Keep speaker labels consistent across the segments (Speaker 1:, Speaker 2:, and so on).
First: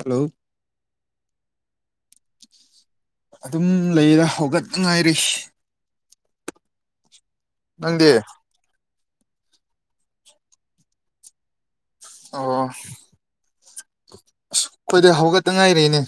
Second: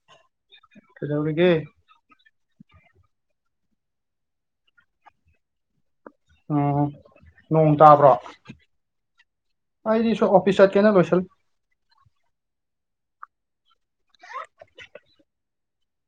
Speaker 1: hello
Speaker 2: ꯀꯔ ꯍꯧꯅꯤꯒ
Speaker 1: ꯑꯗꯨꯝ ꯂꯩꯔ ꯍꯧꯒꯠꯉꯥꯏꯔꯤ
Speaker 2: ꯎꯝ ꯅꯣꯡ ꯇꯥꯕ꯭ꯔꯣ
Speaker 1: ꯅꯪꯗꯤ
Speaker 2: ꯑꯩꯗꯤꯁ ꯑꯣꯐꯤꯁ ꯀꯩꯅ ꯀꯣꯏꯁ
Speaker 1: ꯑꯣ ꯑꯁ ꯑꯩꯈꯣꯏꯗꯤ ꯍꯧꯒꯠꯇ ꯉꯥꯏꯔꯏꯅꯦ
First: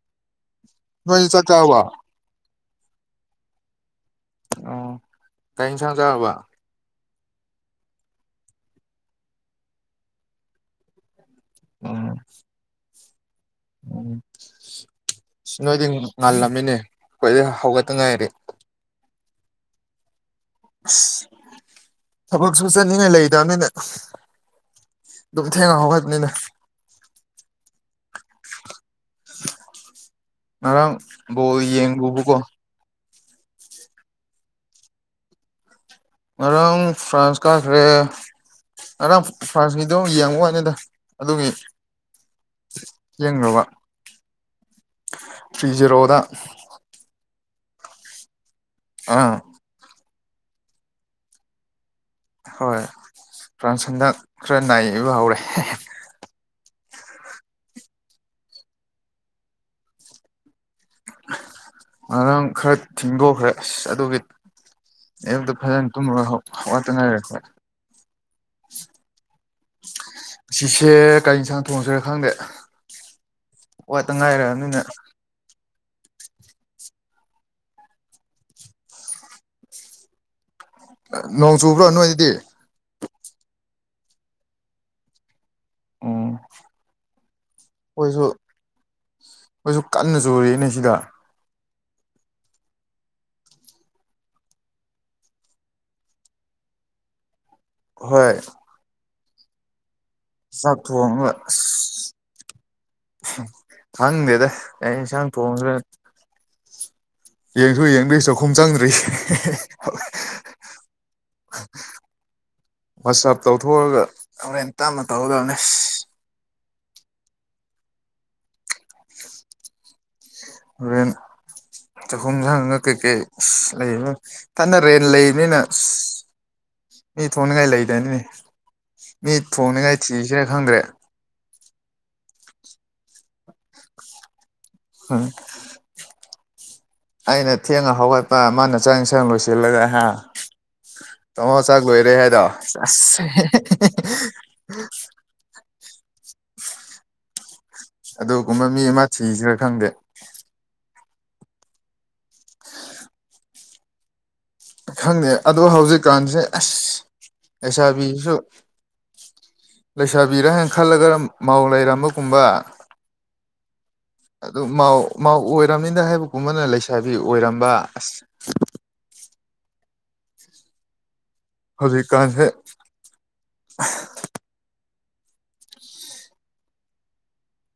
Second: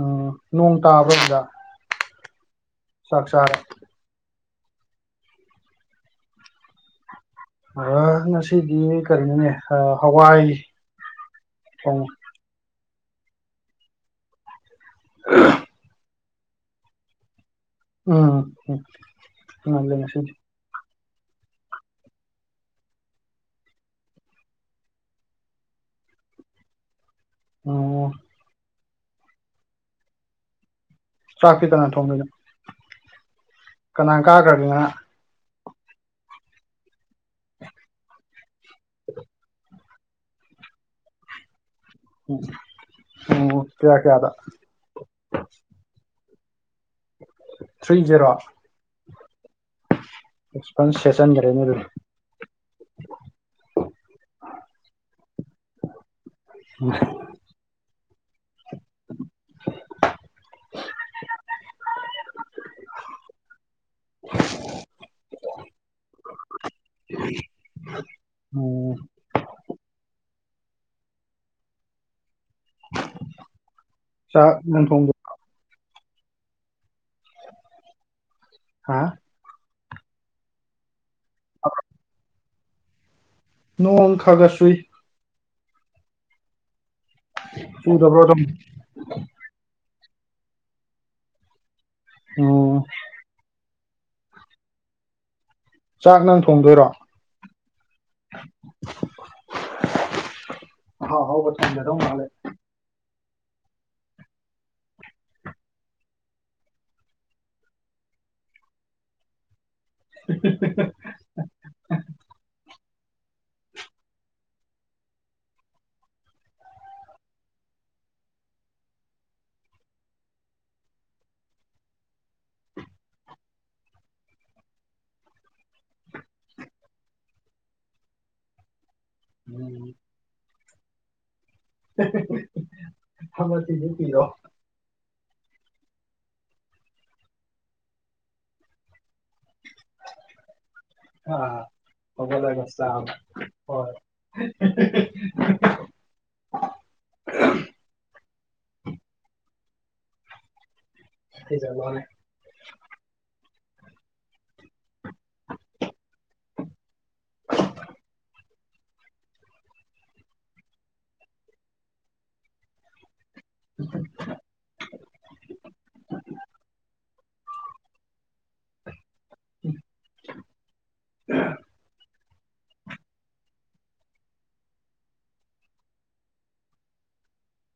Speaker 2: ꯎꯝ ꯅꯣꯡ ꯇꯥꯕ꯭ꯔꯥꯖ
Speaker 1: ꯆꯥꯛ ꯆꯥꯔꯕ
Speaker 2: ꯁꯥꯁꯥꯔ
Speaker 1: ꯑꯣ ꯇꯥꯏ ꯏꯁꯥꯡꯖꯕ
Speaker 2: ꯑ ꯉꯁꯤꯗꯤ ꯀꯔꯤꯅꯣꯅꯦ ꯍꯋꯥꯏ ꯎꯝ
Speaker 1: ꯎꯝ ꯁꯤ ꯅꯣꯏꯗꯤ ꯉꯥꯜꯂꯝꯃꯤꯅꯦ ꯑꯩꯈꯣꯏꯗꯤ ꯍꯧꯒꯠꯇ ꯉꯥꯏꯔꯤ
Speaker 2: ꯎꯝ ꯎꯝ ꯁꯤ
Speaker 1: ꯊꯕꯛꯁꯨ ꯆꯠꯅꯤꯡꯉꯥꯏ ꯂꯩꯗꯕꯅꯤꯅ ꯑꯗꯨ ꯊꯦꯡꯅ ꯍꯧꯒꯠꯅꯤꯅ
Speaker 2: ꯑꯣ
Speaker 1: ꯉꯔꯥꯡꯕꯨꯣ ꯌꯦꯡꯉꯕꯨꯀꯣ
Speaker 2: ꯀꯅꯥꯥꯡ ꯀꯥ ꯀꯠꯂ
Speaker 1: ꯉꯔꯥꯡ ꯐ꯭ꯔꯥꯟꯁ ꯀꯥꯈ꯭ꯔꯦ ꯉꯔꯥꯡ ꯐ꯭ꯔꯥꯟꯁꯀꯤ ꯑꯗꯨꯣ ꯌꯦꯡꯉꯨ ꯋꯥꯅꯤꯗ ꯑꯗꯨꯒꯤ ꯌꯦꯡꯨꯕ
Speaker 2: ꯎꯝ ꯀꯌꯥ ꯀꯌꯥꯗ
Speaker 1: ꯊ꯭ꯔꯤ ꯖꯦꯔꯣꯗ [unintelligible] [inaudible]
Speaker 2: ꯊ꯭ꯔꯤ ꯖꯦꯔꯣ
Speaker 1: ꯑꯥ
Speaker 2: ꯔꯁꯄꯣꯟꯁ ꯁꯦꯁꯟꯗꯔꯦꯅꯦ
Speaker 1: ꯍꯣꯏ ꯐ꯭ꯔꯥꯟꯁꯟꯗ ꯈꯔ ꯅꯥꯏꯕ ꯍꯧꯔꯦ
Speaker 2: ꯑ
Speaker 1: ꯉꯥꯡ ꯈꯔ ꯊꯤꯡꯗꯣꯛꯈ꯭ꯔꯦ ꯑꯁ ꯑꯗꯨꯒꯤ ꯑꯕꯇ ꯐꯖꯅ ꯇꯨꯝꯃꯒ ꯋꯥꯠꯇꯅꯔꯦ ꯈ
Speaker 2: ꯎꯝ
Speaker 1: ꯁꯤꯁꯦ ꯀꯔꯤ ꯌꯦꯟꯁꯥꯡ ꯊꯣꯡꯁꯤꯔꯦ ꯈꯪꯗꯦ ꯋꯥꯇ ꯉꯥꯏꯔ
Speaker 2: ꯆꯥꯛ
Speaker 1: ꯅꯅꯤꯅ
Speaker 2: ꯅꯪ ꯊꯣꯡꯗꯣꯏ ꯍꯥꯥ
Speaker 1: ꯅꯣꯡ ꯆꯨꯕ꯭ꯔꯣ ꯅꯣꯏꯗꯗꯤ
Speaker 2: ꯅꯣꯡ ꯈꯥꯒꯁꯨꯏ
Speaker 1: ꯎꯝ
Speaker 2: ꯆꯨ
Speaker 1: ꯑꯩꯈꯣꯏꯁꯨ
Speaker 2: [unintelligible]
Speaker 1: ꯑꯩꯈꯣꯏꯁꯨ ꯀꯟꯅ ꯆꯨꯔꯤꯅꯦ ꯁꯤꯗ
Speaker 2: ꯑꯣ ꯆꯥꯛ ꯅꯪ ꯊꯣꯡꯗꯣꯏꯔꯣ
Speaker 1: ꯍꯣꯏ
Speaker 2: ꯑꯍꯥꯎ
Speaker 1: ꯆꯥꯛꯊ‌ꯣꯡꯕ
Speaker 2: ꯑꯍꯥꯎꯕ ꯊꯣꯡꯒꯗꯧ ꯃꯥꯜꯂꯦ
Speaker 1: ꯑꯁ ꯈꯪꯗꯦꯗ ꯀꯩ ꯏꯡꯁꯥꯡ ꯊꯣꯡꯕ꯭ꯔꯦ ꯌꯦꯡꯁꯨ ꯌꯦꯡꯗꯣꯏ ꯆꯥꯛꯈꯨꯝ ꯆꯪꯗ꯭ꯔꯤ
Speaker 2: [unintelligible]
Speaker 1: ꯋꯥꯆꯞ ꯇꯧꯊꯣꯛꯑꯒ ꯍꯣꯔꯦꯟ ꯇꯞꯅ ꯇꯧꯒꯗꯕꯅꯤ ꯑꯗꯨꯦꯟ ꯆꯍꯨꯝ ꯌꯥꯪꯉꯒ ꯀꯩꯀꯩ ꯂꯩ ꯐꯅ ꯔꯦꯟ ꯂꯩꯕꯅꯤꯅ ꯃꯤ ꯊꯣꯡꯅꯤꯡꯉꯥꯏ ꯂꯩꯗꯅꯤꯅꯤ ꯃꯤ ꯊꯣꯡꯅꯤꯡꯉꯥꯏ ꯊꯤꯁꯤꯔꯦ ꯈꯪꯗ꯭ꯔꯦ
Speaker 2: ꯇ ꯂꯣ
Speaker 1: ꯎꯝ ꯑꯩꯅ ꯊꯦꯡꯉ ꯍꯧꯒꯠꯄ ꯃꯥꯅ ꯆꯪ ꯌꯦꯟꯁꯥꯡ ꯂꯣꯏꯁꯤꯜꯂꯒ ꯍꯥ ꯇꯃꯣ
Speaker 2: ꯑꯥ
Speaker 1: ꯆꯥꯛꯣꯏꯔꯦ ꯍꯥꯏꯦꯗ
Speaker 2: ꯍꯧꯒꯠꯂꯒ
Speaker 1: ꯆꯦ
Speaker 2: ꯆꯥꯕ ꯍꯣꯏ [unintelligible]
Speaker 1: ꯑꯗꯨꯒꯨꯝꯕ ꯃꯤ ꯑꯃ ꯊꯤꯁꯤ ꯈꯔꯥ ꯈꯪꯗꯦ
Speaker 2: ꯆꯂꯅꯦ
Speaker 1: ꯈꯪꯗꯦ ꯑꯗꯨ ꯍꯧꯖꯤꯛꯀꯥꯟꯁꯦ ꯑꯁ ꯑꯦꯁ ꯑꯥꯔ ꯕꯤꯁꯨ ꯂꯩꯁꯥꯕꯤꯔ ꯍꯥꯏꯅ ꯈꯜꯂꯒ ꯃꯥꯎ ꯂꯩꯔꯝꯕꯒꯨꯝꯕ
Speaker 2: ꯎ
Speaker 1: ꯑꯗꯨꯎ ꯑꯣꯏꯔꯝꯅꯤꯗ ꯍꯥꯏꯕꯒꯨꯝꯕꯅ ꯂꯩꯁꯥꯕꯤ ꯑꯣꯏꯔꯝꯕ ꯑꯁ
Speaker 2: ꯑ
Speaker 1: ꯍꯧꯖꯤ ꯀꯥꯟ ꯍ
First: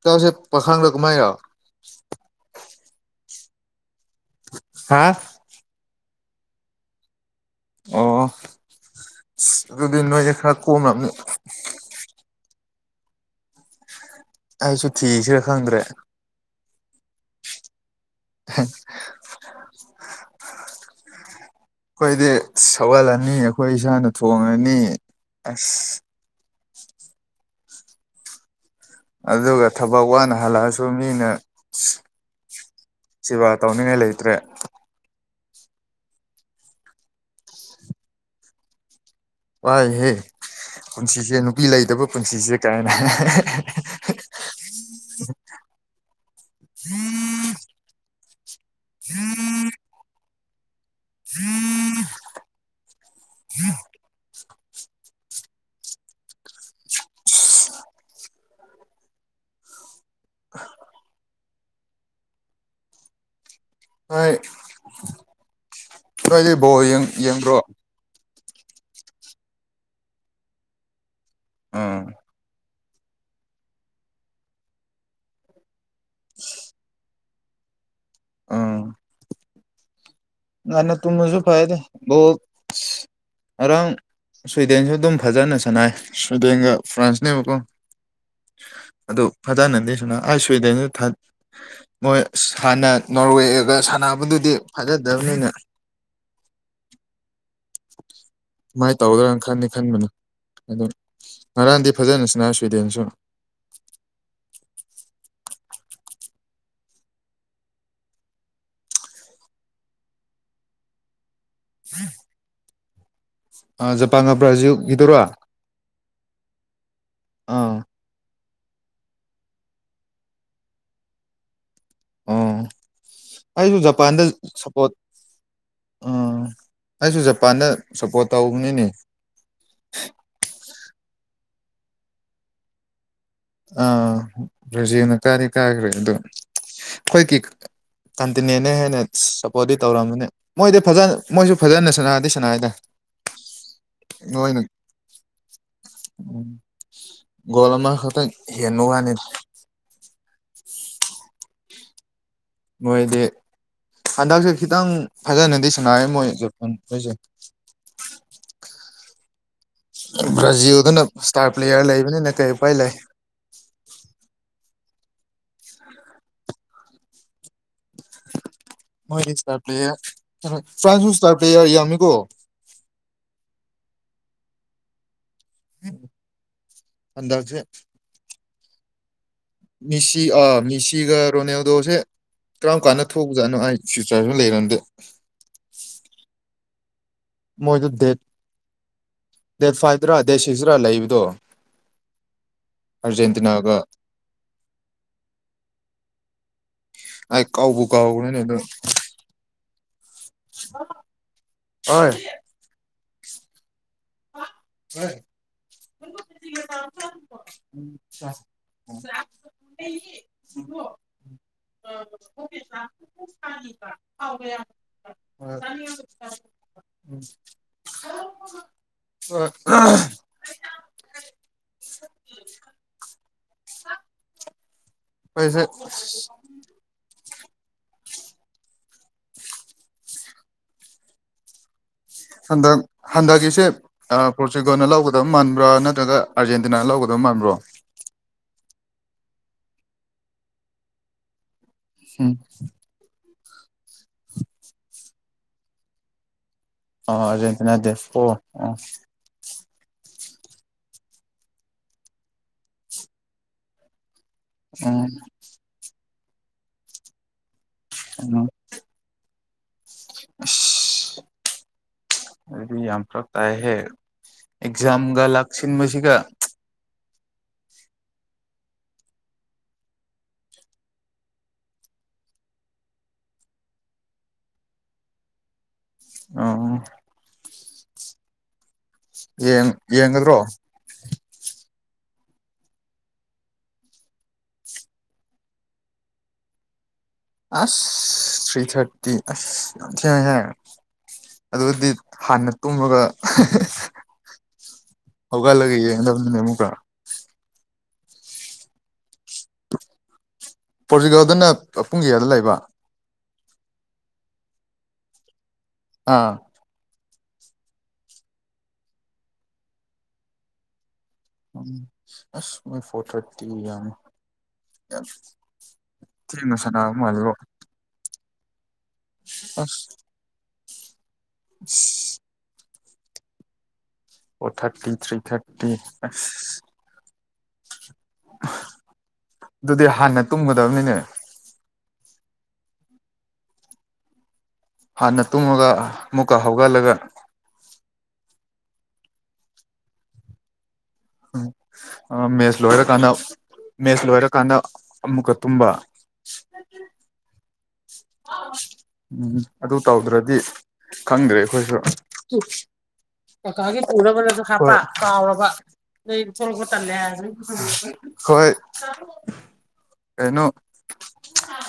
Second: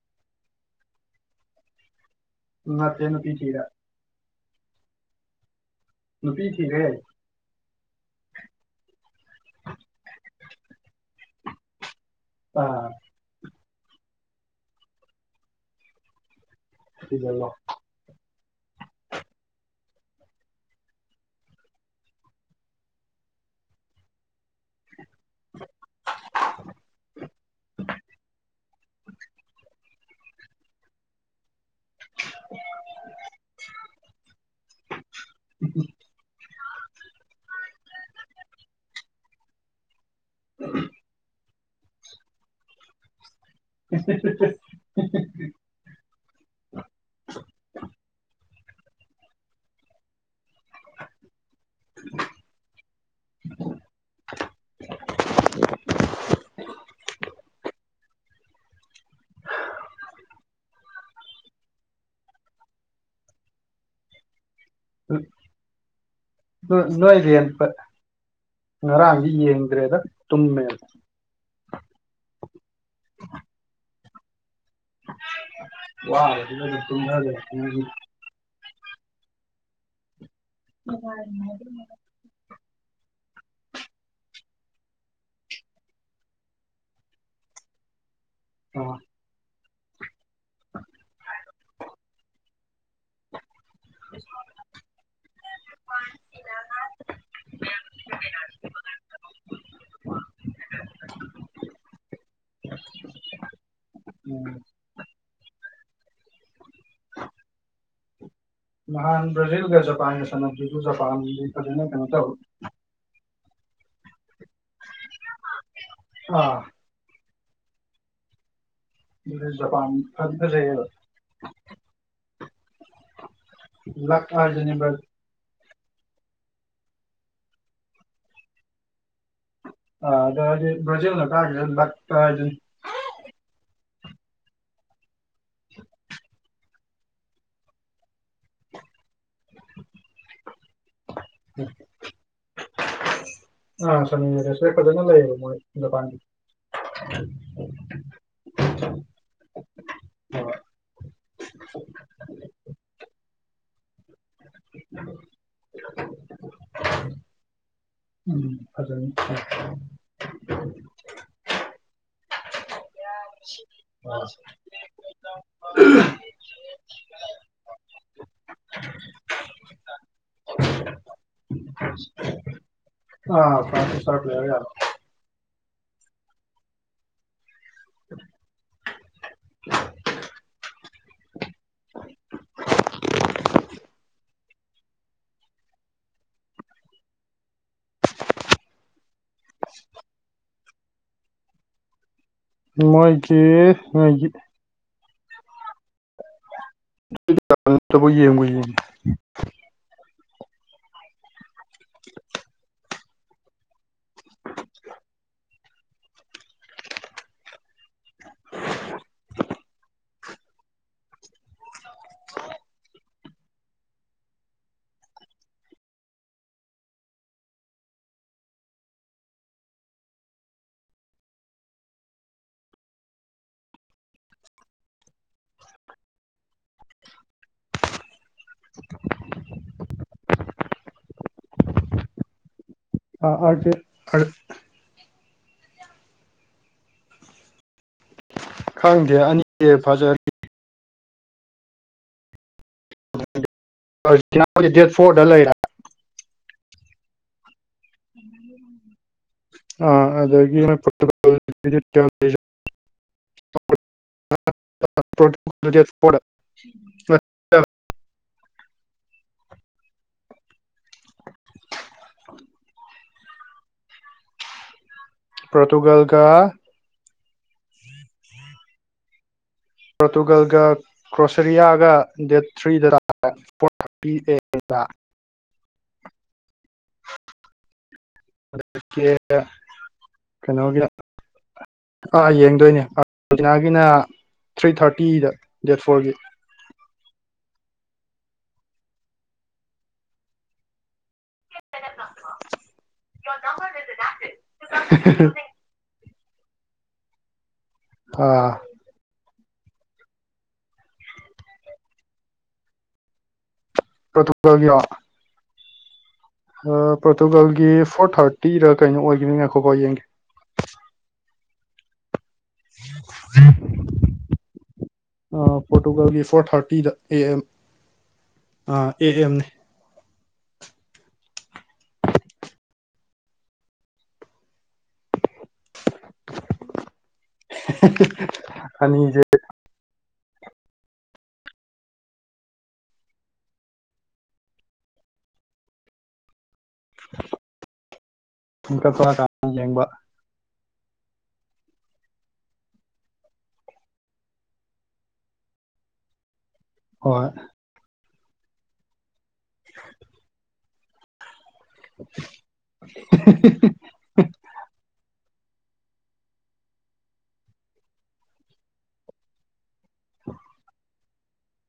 Speaker 1: ꯀꯁꯦ ꯄꯈꯥꯡꯒꯂ ꯀꯃꯥꯏ ꯌꯥ
Speaker 2: ꯉꯠꯇ ꯅꯨꯄꯤ ꯊꯔ
Speaker 1: ꯍꯥꯥ
Speaker 2: ꯅꯨꯄꯤ ꯊ
Speaker 1: ꯑꯣ ꯑꯗꯨꯗꯤ ꯅꯣꯏꯁꯦ ꯈꯔ ꯀꯣꯝꯅꯤ
Speaker 2: ꯑꯥ
Speaker 1: ꯑꯩꯁꯨ ꯊꯤꯁꯤꯔ ꯈꯪꯗ꯭ꯔꯦ
Speaker 2: ꯐꯖꯂ
Speaker 1: [unintelligible] ꯑꯩꯈꯣꯏꯗꯤ ꯁꯧꯍꯜꯂꯅꯤ ꯑꯩꯈꯣꯏ ꯏꯁꯥꯅ ꯊꯣꯡꯉꯅꯤ ꯑꯁ
Speaker 2: [unintelligible]
Speaker 1: ꯑꯗꯨꯒ ꯊꯕꯛ ꯋꯥꯅ ꯍꯜꯂꯛꯑꯁꯨ ꯃꯤꯅ ꯁꯦꯕꯥ ꯇꯧꯅꯤꯡꯉꯥꯏ ꯂꯩꯇ꯭ꯔꯦ
Speaker 2: ꯎꯝ
Speaker 1: ꯋꯥꯏꯍꯦ ꯄꯨꯟꯁꯤꯁꯦ ꯅꯨꯄꯤ ꯂꯩꯇꯕ ꯄꯨꯟꯁꯤꯁꯦ ꯀꯥꯏꯅ ꯍꯥꯏꯦ
Speaker 2: [unintelligible]
Speaker 1: ꯎꯝ ꯎꯝ ꯎꯝ [unintelligible] ꯍꯣꯏ ꯅꯣꯏꯗꯤ
Speaker 2: ꯎ
Speaker 1: ꯕꯣꯜ
Speaker 2: ꯂꯣꯏꯗꯤꯟ
Speaker 1: ꯌꯦꯡꯕ꯭ꯔꯣ
Speaker 2: ꯉꯔꯥꯡꯁꯤ ꯌꯦꯡꯈ꯭ꯔꯦꯗ ꯇꯨꯝꯃꯦ
Speaker 1: ꯎꯝ [unintelligible]
Speaker 2: ꯋꯥ ꯊꯗ
Speaker 1: ꯉꯅ ꯇꯨ ꯃꯁꯨ ꯐꯥꯏꯗ ꯔꯪ ꯁ꯭ꯋꯤꯗꯦꯟꯁꯨ ꯑꯗꯨꯝ ꯐꯖꯅ ꯁꯥꯟꯅꯏ ꯁ꯭ꯋꯤꯗꯦꯟꯒ ꯐ꯭ꯔꯥꯟꯁꯅꯦꯕꯀꯣ
Speaker 2: ꯑꯥ
Speaker 1: ꯑꯗ ꯐꯖꯅꯟꯗꯦꯁꯤꯅ ꯑꯩ ꯁ꯭ꯋꯤꯗꯦꯟꯗ ꯊ ꯃꯣꯏ ꯍꯥꯟꯅ ꯅꯣꯔꯋꯦ ꯁꯥꯟꯅꯕꯗꯨꯗꯤ ꯐꯖꯗꯕꯅꯤꯅ ꯃꯥꯏ ꯇꯧꯒꯗ꯭ꯔꯥꯅ ꯈꯅꯤ ꯈꯟꯕꯅ ꯑꯗꯨ ꯉꯔꯥꯟꯗꯤ ꯐꯖꯅꯁꯤꯅ ꯁ꯭ꯋꯤꯗꯦꯟꯁꯨ
Speaker 2: ꯎꯝ
Speaker 1: [unintelligible]
Speaker 2: ꯃꯥꯟ ꯭ꯔꯥꯖꯤꯜꯒꯖꯄꯥꯟ ꯁꯖꯄꯥꯟ ꯀꯅ ꯀꯩꯅ ꯇ
Speaker 1: ꯖꯄꯥꯟ ꯉꯄ꯭ꯔꯥꯁꯨ ꯏꯗꯣꯏꯔꯣ ꯑꯥ
Speaker 2: ꯑꯥ ꯄꯥꯟ ꯐꯒꯁ
Speaker 1: ꯑꯣ ꯑꯩꯁꯨ ꯖꯄꯥꯟꯗ
Speaker 2: ꯂꯛ ꯍꯥꯏꯗꯨꯅꯤ
Speaker 1: ꯁꯄꯣꯠ ꯎꯝ ꯑꯩꯁꯨ ꯖꯄꯥꯟꯗ ꯁꯞꯄꯣꯔꯠ ꯇꯧꯕꯅꯤꯅꯦ
Speaker 2: ꯑ ꯑꯗ ꯑꯗꯨ ꯔꯖꯤꯅ ꯀꯒ ꯑꯗꯨ
Speaker 1: ꯑ ꯔꯔꯤꯖꯅ ꯀꯥꯔꯤ ꯀꯥꯈ꯭ꯔꯦ ꯑꯗꯨ ꯑꯩꯈꯣꯏꯒꯤ ꯀꯟꯇꯤꯅꯦꯟꯅ ꯍꯦꯟꯅ ꯁꯞꯄꯣꯔꯠꯇꯗꯤꯤ ꯇꯧꯔꯝꯕꯅꯤ ꯃꯣꯏꯗꯤ ꯐꯖꯅ ꯃꯣꯏꯁꯨ ꯐꯖꯅ ꯁꯅꯥꯗꯦ ꯁꯅꯏꯗ
Speaker 2: ꯑ ꯁꯅꯤ ꯔꯦꯁꯦ ꯄꯗꯅ ꯂꯩ ꯃ ꯄꯥꯤ
Speaker 1: ꯣꯂꯃ ꯈꯇ ꯍꯦꯅ ꯋꯥꯅꯤ ꯃꯣꯏꯗꯤ ꯍꯟꯗꯛꯁꯦ ꯈꯤꯇꯪ ꯐꯖꯅꯗꯤ ꯁꯅꯥꯔꯦ ꯃꯣꯏ ꯖꯣꯟ ꯃꯣꯏꯁꯦ
Speaker 2: ꯎꯝ ꯐꯖ
Speaker 1: ꯕ꯭ꯔꯥꯖꯤꯜꯗꯨꯅ ꯏꯁꯇꯥꯔ ꯄ꯭ꯂꯦꯌꯥꯔ ꯂꯩꯕꯅꯤꯅ ꯀꯩ ꯎꯄꯥꯏ ꯂꯩ [unintelligible] [unintelligible] ꯃꯣꯏ ꯏꯁ ꯄ꯭ꯂꯔ ꯐ꯭ꯔꯥꯟꯁ ꯏꯁꯇꯥꯔ ꯄ꯭ꯂꯦꯌꯔ ꯌꯥꯃꯤ ꯀꯧꯕꯣ
Speaker 2: ꯑ ꯐ ꯁꯔ ꯄꯔ ꯌꯥꯔ
Speaker 1: ꯑꯗꯦ
Speaker 2: ꯎ
Speaker 1: ꯃꯤꯁꯤ ꯑꯥ ꯃꯤꯁꯤꯒ ꯔꯣꯅꯦꯜꯗꯣꯁꯦ ꯀꯔꯝ ꯀꯥꯟꯗ ꯊꯣꯛꯎꯖꯥꯠꯅꯣ ꯑꯩ ꯐ꯭ꯌꯨꯆꯔ ꯏꯔꯟ ꯃꯣꯏꯗ ꯗꯦꯠ ꯗꯦꯠ ꯐꯥꯏꯚꯇꯔꯥ ꯗꯦꯠ ꯁꯤꯛꯁꯇꯔꯥ ꯂꯩꯕꯗꯣ
Speaker 2: ꯃꯥꯏꯒꯤꯦ
Speaker 1: ꯑꯥꯔꯖꯦꯟꯇꯤꯅꯥꯒ
Speaker 2: ꯃꯥꯏꯒꯤ
Speaker 1: ꯑꯩ ꯀꯥꯎꯕ
Speaker 2: ꯇꯕꯨ
Speaker 1: ꯀꯥꯎꯅꯤꯅꯦ
Speaker 2: ꯌꯦꯡꯕꯨ
Speaker 1: ꯑꯗꯨꯣ ꯑ ꯍ ꯎ ꯥ [unintelligible] ꯎꯝ ꯑ ꯄꯩꯁꯥ
Speaker 2: [unintelligible]
Speaker 1: ꯍꯟꯗꯛ ꯍꯟꯗꯛꯀꯤꯁꯦ
Speaker 2: ꯌꯦꯡꯉꯤ
Speaker 1: ꯄꯣꯔꯆꯨꯒꯜꯅ ꯂꯧꯒꯗ ꯑꯗꯨꯝ ꯃꯥꯟꯕ꯭ꯔꯥ ꯅꯠꯇ꯭ꯔꯒ ꯑꯥꯔꯖꯦꯟꯇꯤꯅꯥꯅ ꯂꯧꯒꯗꯕ ꯃꯥꯟꯕ꯭ꯔꯣ
Speaker 2: ꯈꯪꯗꯦ ꯑꯅꯤꯗꯤꯦ ꯐꯖ
Speaker 1: ꯎꯝ
Speaker 2: ꯗꯦꯠ ꯐꯣꯔꯗ ꯂꯩꯔ
Speaker 1: ꯑ
Speaker 2: ꯑ ꯗꯒꯤ
Speaker 1: ꯑ
Speaker 2: ꯄꯨ
Speaker 1: ꯑ ꯑꯗꯨꯗꯤ ꯌꯥꯝ ꯐꯛꯛꯇ ꯍꯦ ꯖꯝꯒ ꯂꯥꯛꯁꯤꯟꯕꯁꯤꯒ
Speaker 2: ꯄꯣꯔꯇꯨꯒꯜꯒ ꯄꯣꯔꯇꯨꯒꯜꯒ ꯀ꯭ꯔꯣꯁꯔꯤꯌꯥꯒ ꯗꯦꯠ ꯊ꯭ꯔꯤꯗ ꯀ
Speaker 1: ꯑꯣ
Speaker 2: ꯦ
Speaker 1: ꯌꯦꯡ ꯌꯦꯡꯒꯗ꯭ꯔꯣ
Speaker 2: ꯀꯩꯅꯣꯒ ꯑꯥ ꯌꯦꯡꯗꯣꯏꯅꯦꯅꯥꯒꯤꯅ ꯊ꯭ꯔꯤ ꯊꯥꯔꯇꯤꯗ ꯗꯦꯠ ꯐꯣꯔꯒꯤ
Speaker 1: ꯑꯁ ꯊ꯭ꯔꯤ ꯊꯥꯔꯇꯤ ꯑꯁ ꯍꯦ ꯍꯦ ꯑꯗꯨꯗꯤ ꯍꯥꯟꯅ ꯇꯨꯝꯃꯒ ꯍꯧꯒꯂꯒꯩꯌꯦꯃꯨ ꯀ
Speaker 2: ꯑꯥ
Speaker 1: ꯄꯣꯔꯇꯨꯒꯜꯗꯅ ꯄꯨꯡ ꯀꯌꯥꯗ ꯂꯩꯕ
Speaker 2: ꯀ ꯇꯒꯣ
Speaker 1: ꯑꯥ
Speaker 2: ꯄꯣꯔꯇꯨꯒꯥꯜꯒꯤ ꯐꯣꯔ ꯊꯥꯔꯇꯤꯗ ꯀꯩꯅꯣ ꯑꯣꯏꯒꯅꯤꯅꯈꯣꯀꯣ ꯌꯦꯡꯒꯦ
Speaker 1: ꯑꯁ ꯃ ꯐꯣꯇꯣ ꯌꯥꯅꯤ
Speaker 2: ꯑ ꯄꯣꯔꯇꯨꯒꯜꯒꯤ ꯐꯣꯔ
Speaker 1: ꯊꯅ ꯁꯅꯥ ꯃꯥꯜꯕ
Speaker 2: ꯑꯥ ꯑꯦ ꯑꯦꯝꯅꯤ
Speaker 1: ꯑꯣ ꯊꯥꯔꯇꯤ ꯊ꯭ꯔꯤ ꯊꯥꯔꯇꯤ
Speaker 2: ꯑꯅꯤꯖꯦ
Speaker 1: ꯑꯗꯨꯗꯤ ꯍꯥꯟꯅ ꯇꯨꯝꯒꯗꯕꯅꯤꯅꯦ ꯍꯥꯟꯅ ꯇꯨꯝꯉꯒ ꯑꯃꯨꯛꯀ ꯍꯧꯒꯠꯂꯒ
Speaker 2: ꯨꯡꯀ ꯀ ꯀ ꯌꯦꯡꯕ
Speaker 1: ꯎ ꯃꯦꯁ ꯂꯣꯏꯔ ꯀꯥꯟꯗ ꯃꯦꯁ ꯂꯣꯏꯔꯀꯥꯟꯗ ꯑꯃꯨꯛꯀ ꯇꯨꯝꯕ
Speaker 2: ꯍꯣꯏ
Speaker 1: ꯎꯝ ꯑꯗꯨ ꯇꯧꯗ꯭ꯔꯗꯤ ꯈꯪꯗ꯭ꯔꯦ ꯀꯀꯥꯒꯤ ꯄꯨꯔꯕꯅꯁꯨ ꯍꯥꯄ ꯀꯥꯎꯔꯕ ꯐ ꯇ ꯍꯣꯏ ꯀꯩꯅꯣ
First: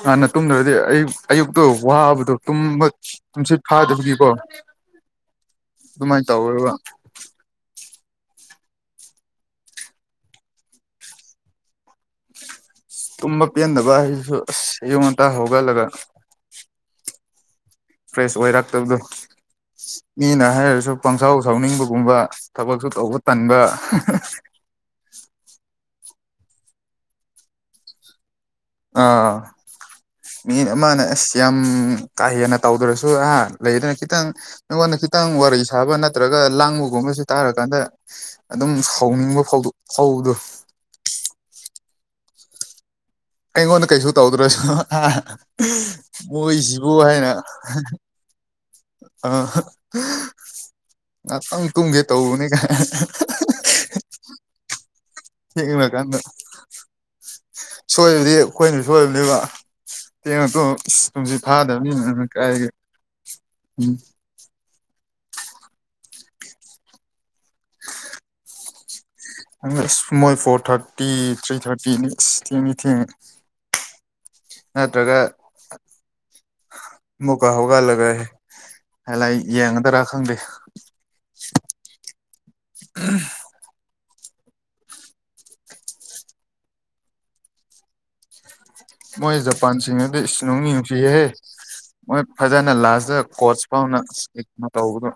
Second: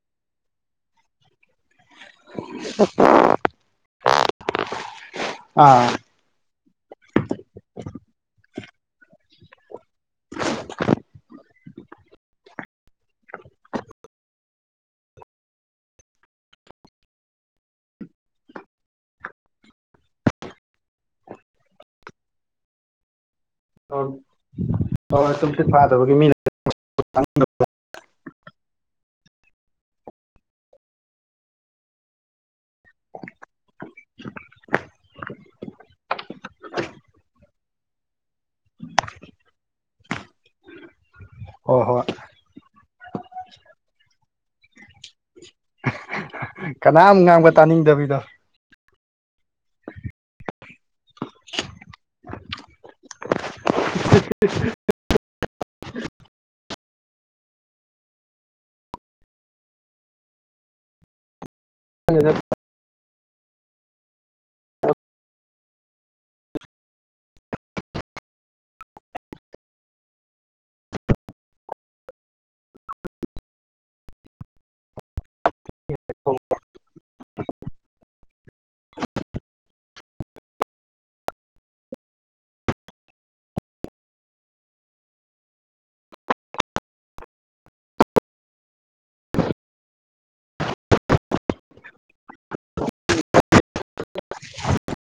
Speaker 1: ꯍꯥꯟꯅ ꯇꯨꯝꯗ꯭ꯔꯗꯤ ꯑꯩ ꯑꯌꯨꯛꯇꯣ ꯋꯥꯕꯗꯣ ꯇꯨꯝ ꯨꯝꯁꯤꯠ ꯐꯥꯗꯕꯤꯕꯤꯀꯣ
Speaker 2: ꯑꯥ
Speaker 1: ꯑꯗꯨꯃꯥꯏꯅ ꯇꯧꯔꯤꯕ
Speaker 2: [unintelligible] [inaudible] [unintelligible] [inaudible]
Speaker 1: ꯇꯨꯝꯕ ꯄꯦꯟꯗꯕ ꯍꯥꯏꯁꯨ ꯑꯁ ꯑꯌꯨꯝ ꯉꯇꯥ ꯍꯧꯒꯠꯂꯒ ꯐ꯭ꯔꯦꯁ ꯑꯣꯏꯔꯛꯇꯕꯗꯣ ꯃꯤꯅ ꯍꯥꯏꯔꯁꯨ ꯄꯪꯁꯥꯎ ꯁꯥꯎꯅꯤꯡꯕꯒꯨꯝꯕ ꯊꯕꯛꯁꯨ ꯇꯧꯕ ꯇꯟꯕ
Speaker 2: ꯑ ꯍ ꯇ ꯐꯔ ꯇ ꯃꯤ
Speaker 1: ꯑꯥ ꯃꯤ ꯑꯃꯅ ꯑꯁ ꯌꯥꯝ ꯀꯥ ꯍꯦꯟꯅ ꯇꯧꯗ꯭ꯔꯁꯨ ꯑꯥ ꯂꯩꯗꯅ ꯈꯤꯇꯪ ꯑꯩꯉꯣꯟꯗ ꯈꯤꯇꯪ ꯋꯥꯔꯤ ꯁꯥꯕ ꯅꯠꯇ꯭ꯔꯒ ꯂꯥꯡꯕꯒꯨꯝꯕꯕꯁꯤ ꯇꯥꯔꯀꯥꯟꯗ ꯑꯗꯨꯝ ꯁꯥꯎꯅꯤꯡꯕ ꯐꯥꯎ ꯍꯧꯗ
Speaker 2: ꯍ ꯍꯣꯏ
Speaker 1: ꯑꯩꯉꯣꯟꯗ ꯀꯩꯁꯨ ꯇꯧꯗ꯭ꯔꯁꯨ ꯃꯣꯏꯁꯤꯕꯨ
Speaker 2: ꯀꯅꯥꯝ
Speaker 1: ꯍꯥꯏꯅ
Speaker 2: ꯉꯥꯡꯕ ꯇꯥꯅꯤꯡꯗꯕꯤꯗꯣ
Speaker 1: ꯑ ꯉꯥꯛꯇꯪ ꯇꯨꯝꯒꯦ ꯇꯧꯕꯅꯦ ꯀꯥꯏ ꯍ ꯀꯗ ꯁꯣꯏꯕꯗꯤ ꯑꯩꯈꯣꯏꯅ ꯁꯣꯏꯕꯅꯦꯕ ꯇꯦꯡꯉꯛꯇꯨ ꯇꯨꯝꯁꯤ ꯐꯥꯗ [inaudible] ꯀ um ꯏꯁꯃꯜ four thirty three thirty ꯅ ꯑꯦꯅꯤꯊꯤꯡ ꯅꯠꯇ꯭ꯔꯒ ꯃꯨꯀꯥ ꯍꯒꯂꯒꯦ ꯍꯂ ꯌꯦꯡꯒꯗ꯭ꯔꯥ ꯈꯪꯗꯦ [unintelligible] ꯃꯣꯏ ꯖꯄꯥꯟꯁꯤꯡ ꯑꯗꯨꯗꯤ ꯏꯁꯅꯨꯡ ꯅꯨꯡꯁꯤꯍꯦ ꯃꯣꯏ ꯐꯖꯅ ꯂꯥꯁꯇ ꯀꯣꯆ ꯐꯥꯎꯅꯅ ꯇꯧꯕꯗꯣ